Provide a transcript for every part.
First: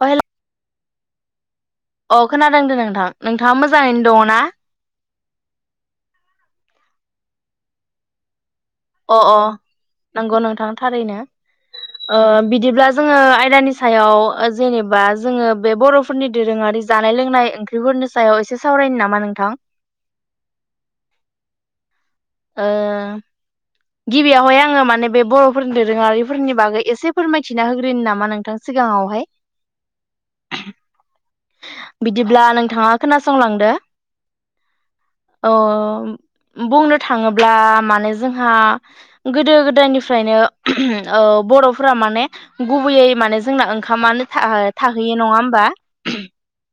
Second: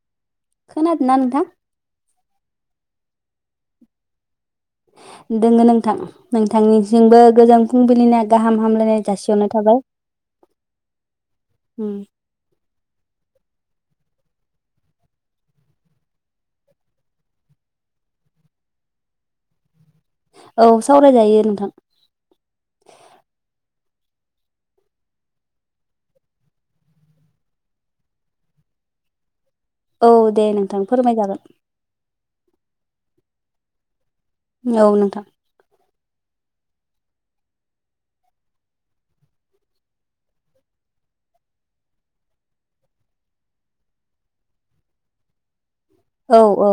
अ hello खोनादोंना नोंथां अ खोनादों दे नोंथां नोंथाङा मोजाङैनो दङ ना दङो नोंथां नोंथांनिजोंमबो गोजोन फुंबिलिनि गाहाम हामलायनाय अ अ जासिहरनाय थाबाय नंगौ नोंथां थारैनो उम ओ बिदिब्ला जोङो आयदानि सायाव ओ जेनेबा जोङो बे बरफोरनि दोरोङारि जानाय लोंनाय ओंख्रिफोरनि सायाव एसे सावरायनो नामा नोंथां औ सावरायजायो नोंथां ओ गिबियावहाय आङो माने बे बरफोरनि दोरोङारिफोरनि बागै एसे फोरमायथिना होग्रो नामा नोंथां सिगाङावहाय औ दे नोंथां फोरमाय जागोन। बिदिब्ला नोंथाङा खोनासंलांदो औ नोंथां अह बुंनो थाङोब्ला माने जोंहा गोदो गोदायनिफ्रायनो बरफोरा ओ माने गुबैयै माने जोंना ओंखामानो था-थाहैयो नङा होमबा औ औ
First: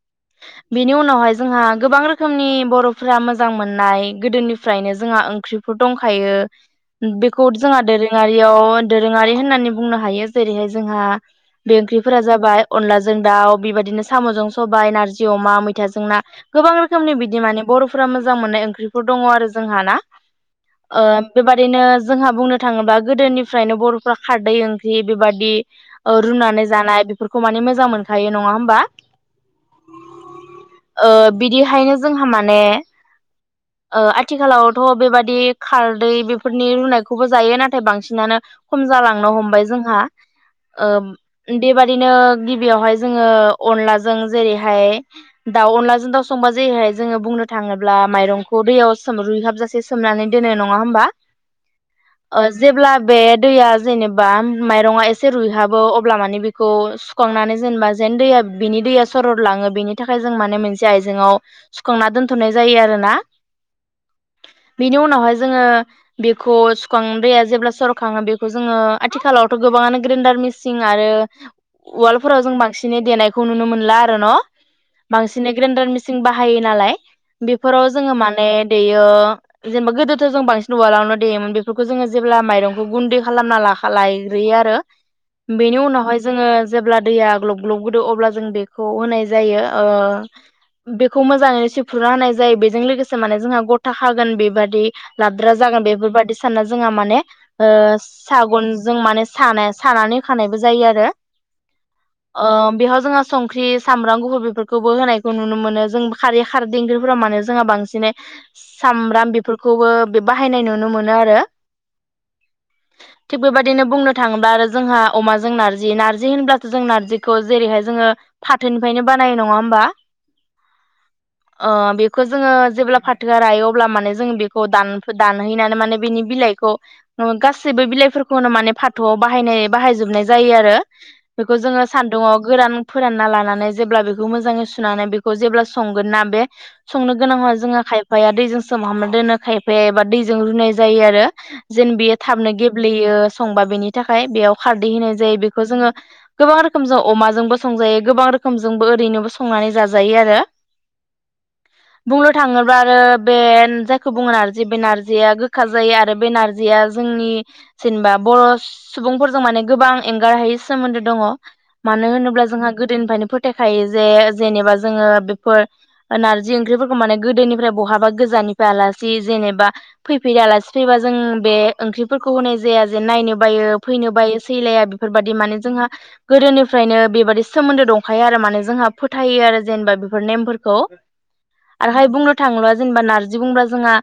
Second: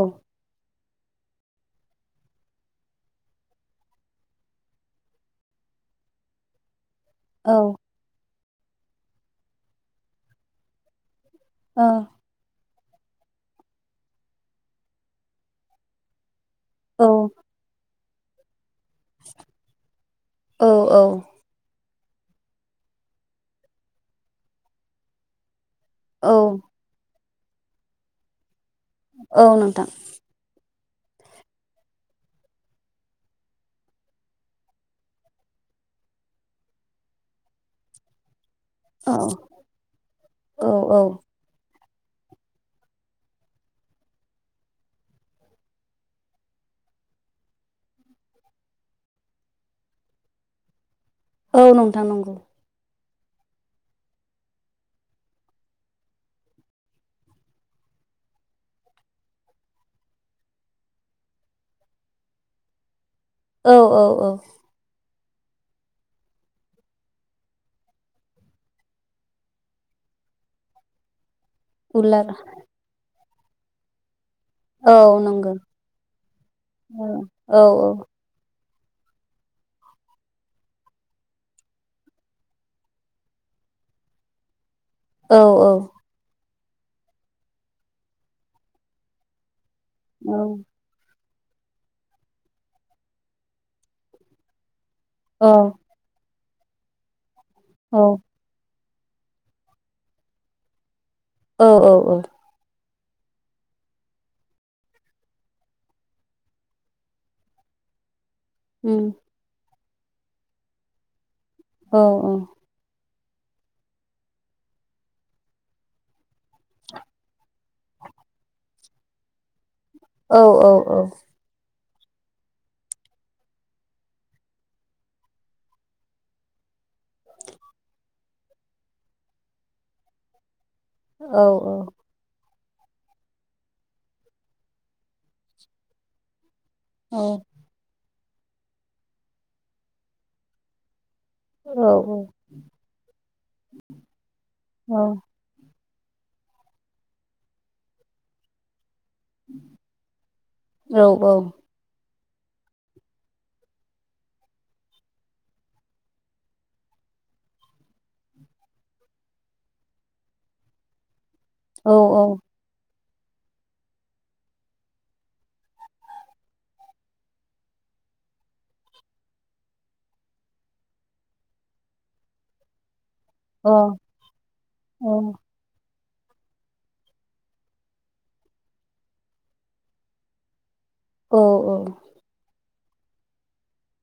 बेनि उनावहाय जोंहा गोबां रोखोमनि बर'फोरा मोजां मोननाय गोदोनिफ्रायनो जोंहा ओंख्रिफोर दंखायो। बेखौ औ जोंहा दोरोङा याव दोरोङारि होननानै बुंनो हायो जेरैहाय जोंहा बे औ ओंख्रिफोरा जाबाय अनलाजों दाउ बेबायदिनो स सामजों सबाय नारजि अमा मैथाजों ना गोबां रोखोमनि बिदि माने बरफ फोरा मोजां मोननाय ओख्रि दङ आरो जोंहा ना औ ओ बेबायदिनो जोंहा बुंनो थाङोब्ला गोदोनिफ्रायनो बर'फ्रा खारदै ओंख्रि बेबादि ओ औ रुनानै जानाय बेफोरखौ खौ माने मोजां मोनखायो नङा होमबा औ नोंथां ओ बिदिहायनो जोंहा माने आथिखालावथ बेबादि खारदै बेफोरनि रुनायखौबो जायो नाथाय बांसिनानो खम औ जालांनो हमबाय जोंहा औ औ ओम बेबादिनो गिबियावहाय जोङो अनलाजों जेरैहाय दाउ अनलाजों दाउ संबा जेरैहाय जोङो बुंनो थाङोब्ला माइरंखौ दैयाव रुइहाबजासे सोमनानै दोनो नङा होमबा औ नोंथां नंगौ ओ जेब्ला बे दैया जेनेबा माइरङा एसे रुइहाबो अब्ला माने बेखौ सुखांनानै जेनेबा जेन दैया बिनि दैया सरद लाङो बेनि थाखाय जों माने मोनसे आइजेंआव सुखांना दोनथनाय जायो आरोना औ औ औ बेनि उनावहाय जोङो बेखौ सुखां दैया जेब्ला सरखाङो बेखौ जोङो आथिखालावथ' गोबाङानो ग्रेन्डार मिसिं आरो उलार वार्ल्डफोराव जों बांसिनै देनाय खौ नुनो मोनला आरो न' औ बांसिन नंगौ ग्रेन्डार मिसिंन बाहायो नालाय औ औ बेफोराव जोङो माने देयो जेनेबा गोदोथ जों बांसिन उवालावनो देयोमोन बेफोरखौ जोङो जेब्ला माइरंखौ गुन्दै खालामना लाखा लायग्रोयो आरो औ बेनि उनावहाय जोङो जेब्ला दैया ग्लब ग्लब गोदौवो अब्ला जों बेखौ होनाय जायो औ ओ बे खौ मोजाङैनो सिुफ्रुना होनाय जायो बेजों लोगोसे माने जोंहा गथा खागोन बेबादि लाद्रा जागोन बेफोरबायादि साना जोंहा माने ओ औ सागन जों माने सानाय सानानै होखानायबो जायो आरो औ औ औ ओ बेयाव जोंहा संख्रि सामब्राम गुफुर बेफोरखौबो होनायखौ नुनो मोनो जों खारै खारदै ख्रिफोराव मानो जोंहा बांसिनै उम सामब्राम बेफोरखौ खौबो बे बाहायनाय नुनो मोनो आरो औ औ थिग बेबायदिनो बुंनो थाङोब्ला आरो जोंहा अमाजों नार्जि नार्जि होनब्लासो जों नारजिखौ जेरैहाय जोङो फाथोनिफ्रायनो बानाय नङा होमबा औ औ औ बेखौ जोङो जेब्ला फाथोआ रायो अब्ला माने जों बेखौ दान दानहैनानै माने बेनि बिलाइखौ गासैबो बिलाइफोरखौनो माने फाथोआव बाहायनाय बाहायजोबनाय जायो आरो औ बेखौ जोङो सानदुङाव गोरान फोरानना लानानै जेब्ला बेखौ मोजाङै सुनानै बेखौ जेब्ला संगोन ना बे संनो औ गोनां होआ जोंहा खाय आफफाया दैजों सोमहाबना दोनो खायफाया एबा दैजों रुनाय जायो आरो जेन औ बियो औ थाबनो गेब्लेयो संबा बेनि थाखाय बेयाव खारदै औ होनाय जायो बेखौ जोङो गोबां रोखोम जों अमाजोंबो संजायो गोबां रोखोम जों ओैनो संनानै जाजायो आरो औ बुंनो थाङोब्ला आरो बे जायखौ बुङो नारजि बे नारजिया गोखा जायो आरो बे नारजिया जोंनि जेनेबा बर' सुबुंफोरजों माने गोबां एंगारहायै सोमोन्दो दङ औ मानो औ होनोब्ला गोदोनिफ्रायनो फोथायखायो जे जेनेबा जोङो बेफोर नारजि ओंख्रिफोरखौ माने गोदोनिफ्राय बहाबा गोजाननिफ्राय आलासि जेनेबा फैफेरै आलासि फैबा जों बे ओंख्रिफोरखौ होनाय जाया नायनो अ बायो फैनो बायो सैलाया औ बेफोरबायाददि माने जोंहा गोदोनिफ्रायनो बेबादि सोमोन्दो दंखायो आरो माने जोंहा फोथायो आरो जेनेबा बेफोर नेमफोर खौ औ आरोहाय बुंनो थांब्ला जेनेबा नारजि बुंबा जोंहा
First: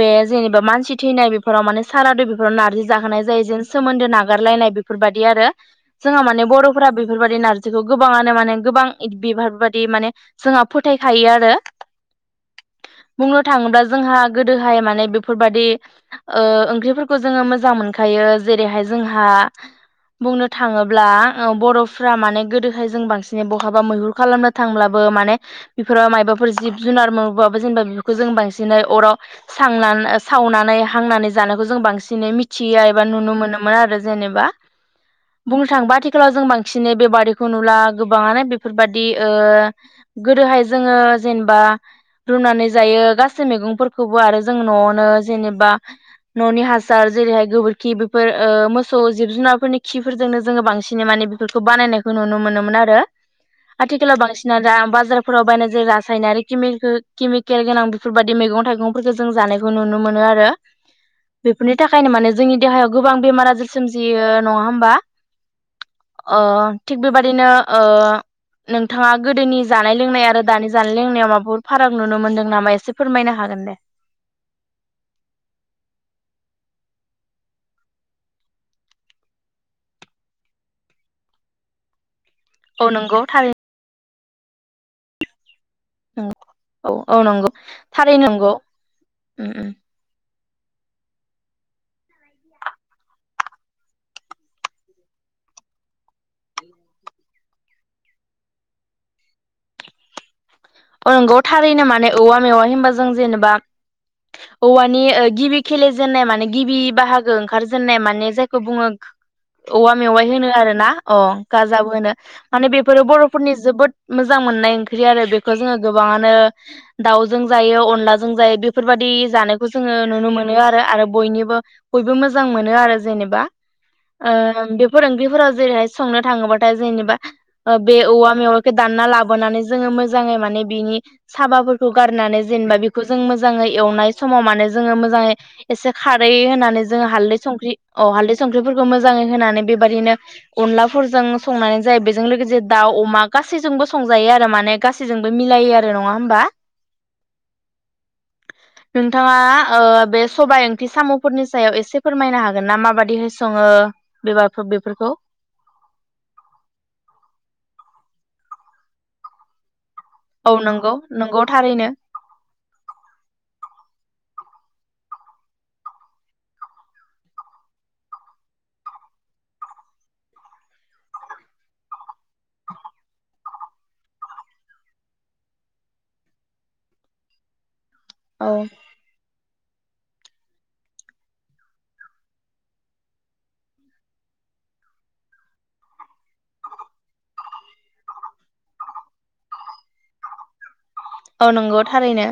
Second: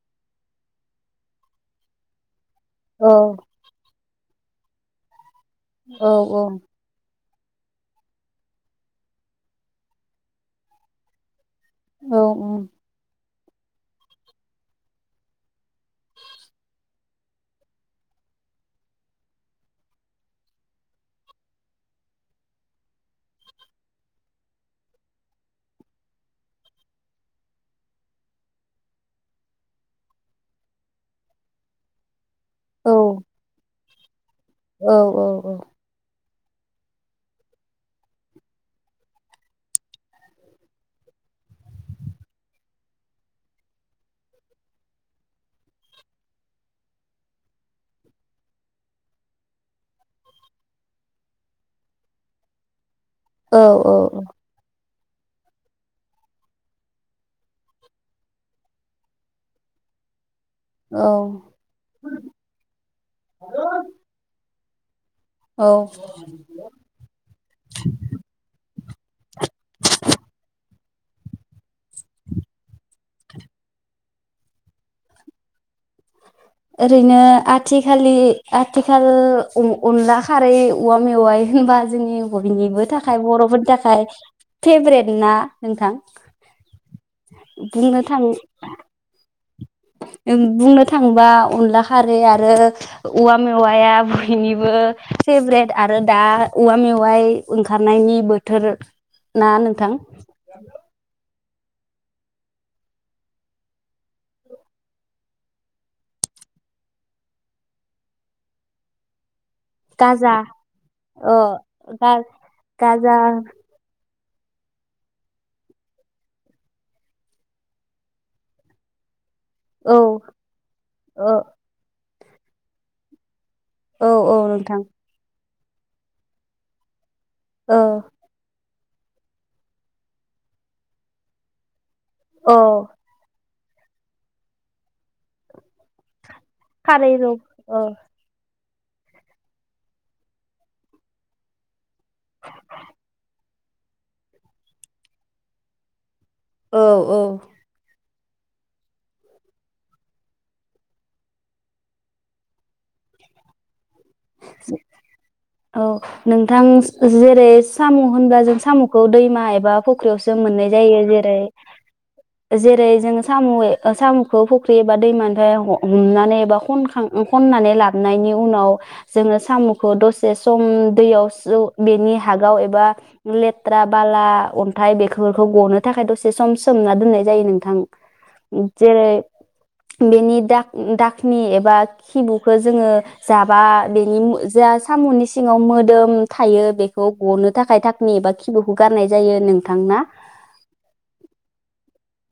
बे जेनेबा मानसि थैनाय बेफोराव माने सारादु नारजि औ जाहोनाय जेन सोमोन्दो नागा हगारलायनाय बेफोरबायदि आरो। औ जोंहा माने औ बर'फोरा बे बेफोरबायदि नारजि खौ गोबाङानो माने गोबां बिफोर बादि माने जोंहा फोथायखायो आरो। औ औ बुंनो थाङोब्ला जोंहा गोदोहाय माने बेफोरबायदि ओंख्रिफोरखौ जोङो मोजां मोनखायो जेरैहाय जोंहा बुंनो थाङोब्ला बर'फ्रा माने गोदोहाय जों बांसिनै बहाबा मैहुर खालामनो थांब्लाबो माने बेफोर मायबाफोर जिब जुनार मोनबोबाबो जेनेबा बेफोरखौ जों बांसिनै अराव स-सावनानै हांनानै जानायखौ जों बांसिनै थिया औ एबा नुनो मोनोमोन आरो। जेनब बा औ औ बुंनो थाङोबा आथिखाव जों बांसिनै बे बारि खौ नुला गोबाङानो बेफोरबादि ओ गोदोहाय जोङो जेनेबा रुनानै जायो गासै मैगंफोरखौबो आरो जों न'आवनो जेनेबा न'नि हासार जेरैहाय गोबोरखि बेफोर ओ मोसौ जिब जुनारफोरनि खिफोरजोंनो जोङो बांसिनै माने बेफोरखौ बानायनाय खौ नुनो मोनोमोन आरो। औ औ आथिखालाव बांसिना दा बा बाजारफोराव बायनाय जे रासायनारि केमिको-केमिकेल गोनां बेफोरबायदि मैगं थाइगंफोरखौ जों जानायखौ नुनो मोनो आरो। बेफोरनि थाखायनो माने जोंनि देहायाव गोबां बेमार आजार सोमजियो। नङा होमबा? औ बेबायदिनो ओ नोंथाङा गोदोनि जानाय लोंनाय आरो दानि जानाय लोंनायाव माबाफोर फाराग नुनो मोनदों नामा एसे फोरमायनो हागोन दे। ओरैनो आथिखालि आथिखाल अ अनला खारै औवा मेवाइ होनबा जोंनि बयनिबो औ नंगौ थाखाय थारैनो बर'फोरनि थाखाय फेभरेट ना नोंथां नंगौ औ औ नंगौ बुंनो थां थारैनो नंगौ उम उम ओं बुंनो थाङोबा अनला खारै आरो उवा मेवाइआ बयनिबो फेभरेट आरो दा उवा मेवाइ ओंखारनायनि बोथोर ना नोंथां? नोंगौ थारैनो माने औवा मेवाइ होमबा जों जेनेबा औवानि ओ गिबि खेलेजेननाय माने गिबि बाहागो ओंखार जेननाय माने जायखौ बुङो औवा मेवाइ गाजा होनो आरोना अ ओ गाजाबो होनो माने बेफोरो गा-गाजा बर'फोरनि जोबोद मोजां मोननाय ओंख्रि आरो बे खो जोङो गोबाङानो दाउजों जायो अनलाजों जायो बेफोरबादि जानायखौ जोङो औ नुनो मोनो आरो आरो ओ बयनिबो बयबो मोजां मोनो आरो जेनेबा औ ओ औ नोंथां बेफोर ओंख्रिफोरा जेरैहाय संनो थाङोबाथाय जेनेबा ओ बे औवा मेवाइ फेदानना लाबोनानै जोङो मोज मोजै माने बिनि साबाफोर खोगारनानै औ जेनेबा बेखौ जों मोज मोजाङै एवनाय समाव माने जोङो मोजाङै एसे खा रै होनानै जोङो खारै रौ हालदै संख्रि ओ अ हालदै सं बेफोरखो मोजाङै होनानै बेबायाददिनो अनलाफोरजों संनानै जाय बेजों लोगोसे दाउ अमा गासैजोंबो संजायो आरो माने गासैजोंबो मिलायो आरो नङा होमबा? औ औ नोंथाङा ओ बे सबाय ओंथि सामुफोरनि सायाव एसे फोरमायना हागोन ना माबादिहै सङो बेबाफोर बेफोरखौ औ नोंथां जेरै सामु होनब्ला जों सामु खौ दैमा एबा फ ख्रिावसो औ मोननाय नंगौ जायो जेरै नंगौ थारैनो जेरै जोंङो सामु ए ओ सामुखौ फ फख्रि एबा दैमानफ्राय हमनानै एबानखां खननानै लाबनायनि उनाव जोङो साम खौ दसे सम दैयाव बेनि हागाव एबा लेथ्रा बाला अन्थाइ बेफोरखौ गनो थाखाय दसे सम सोमना दोननाय जायो नोंथां। औ जेरै बेनि दा दाखनि एबा खिबुखौ जोङो जाबा बेनि जा साम नि सिङाव मोदोम थायो बेखौ गनो थाखाय थाखनि एबा खिबुखौ गारनाय जायो नोंथां ना औ नंगौ थारैनो।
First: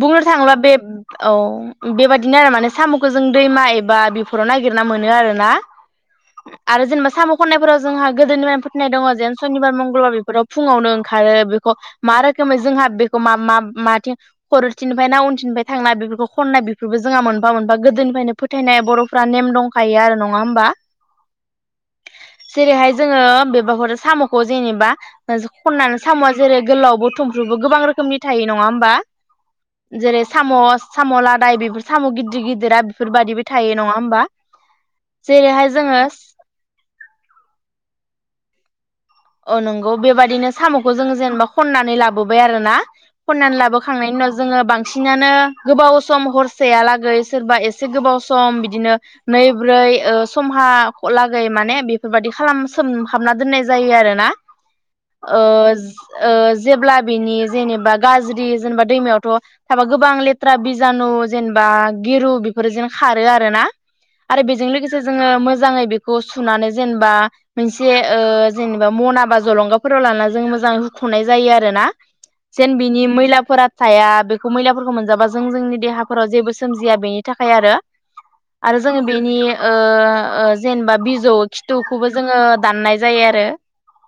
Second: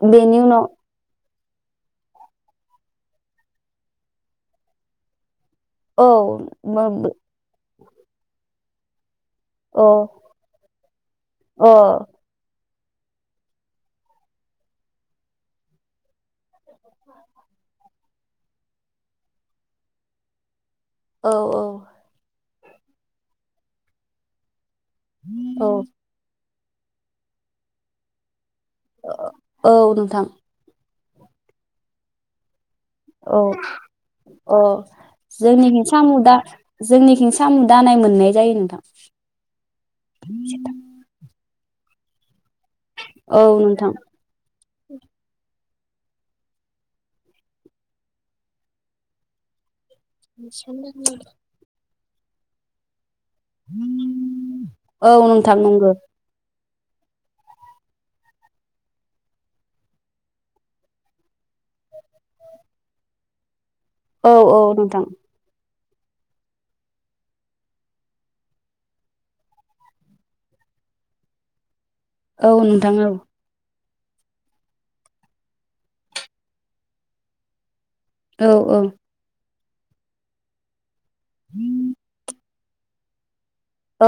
बुंनो बेनि थाङोबा उनाव बे औ बेबादिनो आरो माने साम खौ जों दैमा एबा बेफोराव नागिरना मोनो आरो ना औ आरो जेनबा साम खननायफोराव जोंहा गोदोनि होननाय दङ जेन सनिबार औ मंगलबार बेफोराव फुङावनो ओंखारो अ औ बेखौ मा रोखोमै जोंहा बेखौ मा मा माथिं खर थिनिफ्राय ना उनथिनिफ्राय थांनाय बेफोरखौ खननाय बेफोरबो जोंहा मोनफा मोनफा गोदोनिफ्रायनो फोथायनाय बरफ्रा नेम दंखायो आरो नङा होमबा? औ औ जेरैहाय जोङो बेबा [unintelligible] साम खौ जेने बा [unintelligible] औ खनना साम आ जेरै गोलावबो थुमफ्रुब गोबां रोखोमनि थायो। नङा होमबा औ जेरै नोंथां सामस साम लादाय बेफोर साम गिदिर गिदिरा औ बेफोरबायदिबो थायो नङा होमबा अ जेरैहाय जोंनिखि जोङो साम दा जोंनिखि साम दानाय मोननाय जायोमोन। [inaudible] अ नंगौ बेबायदिनो सामखौ जोंङो जेनबा खननानै लाबो बाय आरोना औ खननानै नोंथां लाबोखांनायनि उनाव जोङो बांसिनानो गोबाव सम हरसेयालागै सोरबा एसे गोबाव सम बिदिनो नै ब्रै ओ समहा लागै माने बे फोरबायदि खालाम सोम हाबना दोननाय जायो आरो। ना औ नोंथां ओज नंगौ ओज। जेब्ला बिनि जेनेबा गाज्रि जेनेबा दैमायावथ थाबा गोबां लेथ्रा बिजानु जेनेबा गिरु बेफोरजों खारो आरोना। औ आरो औ बेजों लोगोसे नोंथां जोङो मोजाङै बे खौ सुनानै जेनेबा मोनसे ओ जेन बा मना बा जलंगाफोराव लानानै जों मोजां हुखनाय जायो आरोना। औ जेन नोंथां बिनि औ मैलाफोरा थाया बेखौ मैलाफोरखौ मोनजाबा जों जोंनि देहाफोराव जेबो सोमजिया बेनि थाखाय आरो। औ आरो जोङो बेनि ओ ओ जेनेबा जौ खिथुखौबो जोङो दाननाय जायो आरो।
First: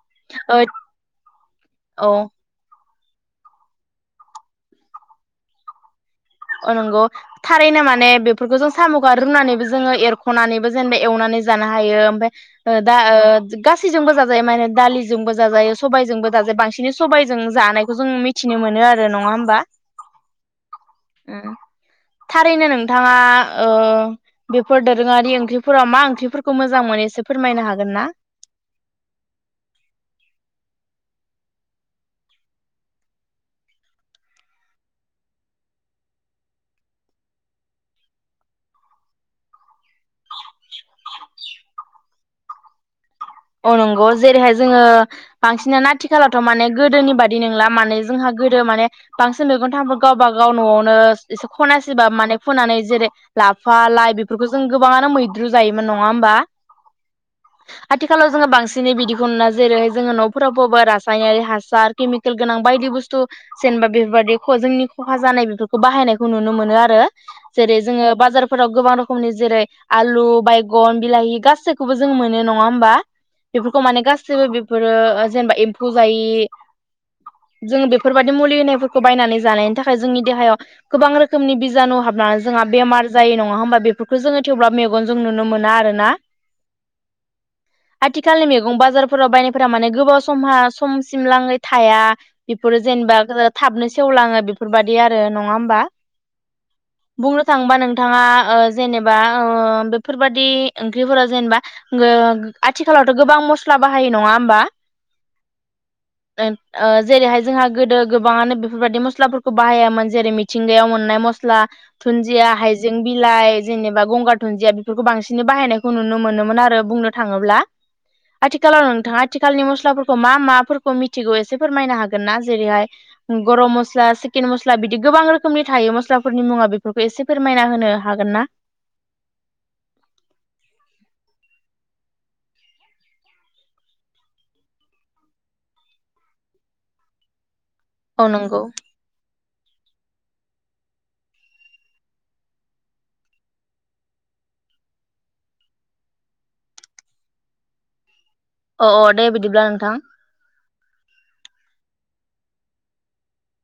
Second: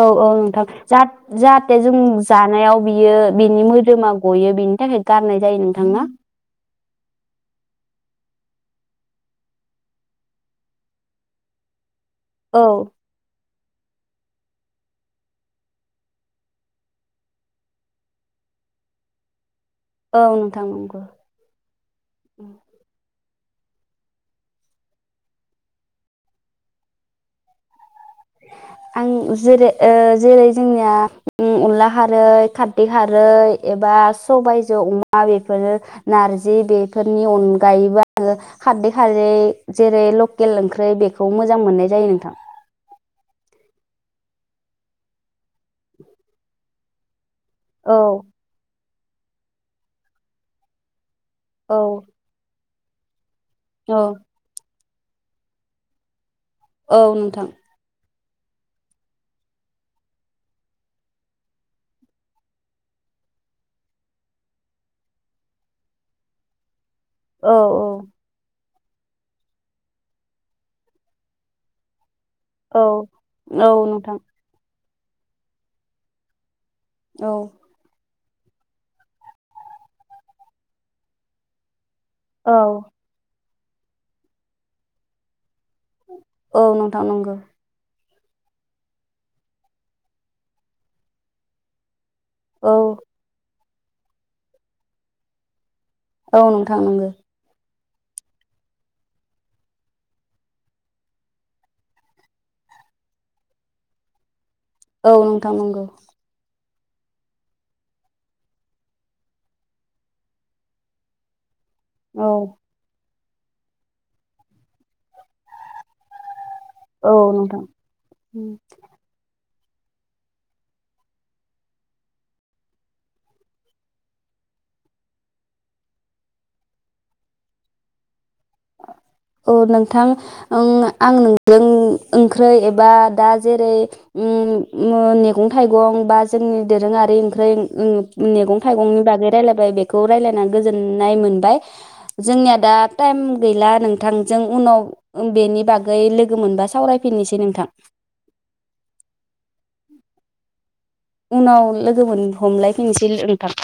औ औ नोंथां जा-जाहाथे जों औ जानायाव बियो बिनि मोदोमा गयो बिनि थाखाय गारनाय जायो नोंथाङा। अ नंगौ थारैनो माने बेफोरखौ जों सामखौ रुनानैबो जोङो एरखनानैबो जेनेबा एवनानै जानो औ हायो। दा हो गासै जोंबो जाजोब जायो माने दालिजोंबो जाजायो सबायजोंबो जाजायो बांसिनै सबायजों जानायखौ जों मिथिनो मोनो आरो नङा होमबा। औ नोंथां नंगौ। ओं थारैनो नोंथाङा ओ बेफोर दोरोङारि ओंख्रिफोराव मा ओंख्रिफोरखौ मोजां मोनो एसे फोरमायनो हागोन ना? आं जेरै ओ जेरै जोंनिया अनला खारै खारदै खारै एबा सबायजो अमा बेफोरो नारजि बेफोरनि अनगायैबो आङो खार्दै खारै जेरै लकेल ओंख्रै बेखौ मोजां मोननाय जायो नोंथां। अ नंगौ जेरैहाय जोङो बांसिनानो आथिखालावथ माने गोदोनि बा दि नंला औ माने जोंहा गोदो माने [unintelligible] गावबा गाव नआवनो एसे औ खनासिबा माने फुनानै जेरै लाफा औ लाइ बेफोरखौ जों गोबाङानो मैद्रु जायोमोन नङा होमबा। औ नोंथां आथिखालाव जोङो बांसिनै बिदिखौ नुना जेरैहाय जोङो नफोराव बबा रासायनारि हासार केमिकेल गोनां बायदि बुस्थु जेनेबा बेफोरबायदि जोंनि खहा जानाय बेफोरखौ बाहायनायखौ नुनो मोनो आरो औ जेरै औ जोङो बाजारफोराव गोबां रोखोमनि जेरै आलु बायगन बिलाहि गासैखौबो जों मोनो नङा औ हबा औ बेफोरखौ माने नोंथां गासिबो बेफोरो जेनेबा एम्फौ जायि औ जों बे बेफोरबायाददि मुलि होनायफोरखौ बायनानै जानायनि थाखाय जोंनि देहायाव गोबां रोखोमनि बिजानु हाब औ जोंहा बेमार जायो नङा होमबा नङा होमबा बेफोरखौ जोङो थेवब्ला मेगनजों नुनो मोना आरोना औ नोंथां नंगौ आथिखालनि मैगं बाजारफोराव बायनायफोरा माने गोबाव समहा समसिम लाङै थाया औ इफोरो जेनबा गोरा थाबनो सेवलाङो बेफोरबायदि आरो नङा होमबा औ नोंथां नोंगौ बुंनो थाङोबा नोंथाङा ओ जेनेबा ओ बेफोरबादि ओंख्रिफोरा जेनेबा ओ आथिखालावथ गोबां मस्ला बाहायो नङा होमबा औ नोंथां नंगौ ओ जेरैहाय जोंहा गोदो गोबाङानो बेफोरबायदि मस्लाफोरखौ बाहायामोन जेरै मिथिंगायाव मोननाय मस्ला औ दुन्दिया हाइजें बिलाइ जेनेबा गंगार दुुनदिया बेफोरखौ बांसिनै बाहायनायखौ नुनो मोनोमोन आरो बुं औ थाङोब्ला नोंथां उम आथिखालाव नोंथाङा थि आथिखालनि मस्लाफोरखौ मा माफोरखौ मिथिगौ एसे फोरमायनो हागोन ना जेरैहाय गरम मस्ला सिकेन मस्ला बिदि गोबां रोखोमनि थायो मस्लाफोरनि मुङा बेफोरखौ एसे फोरमायना होनो हागोन ना औ नोंथां उम आं नोंजों ओंख्रै एबा दा जेरै उम मैगं थाइगं बा जोंनि दोरोङारि ओंख्रै उम औ मैगं नंगौ थाइगंनि बागै रायलाय बेखौ रायज्लायनानै गोजोननाय मोनबाय जोंनिया दा टाइम गैला नोंथांजों उनाव बेनि बागै लोगो मोनबा सावरायफिननोसै नोंथां अ अ दे बिदिब्ला नोंथां उनाव लोगो हमलायफिननोसै नोंथां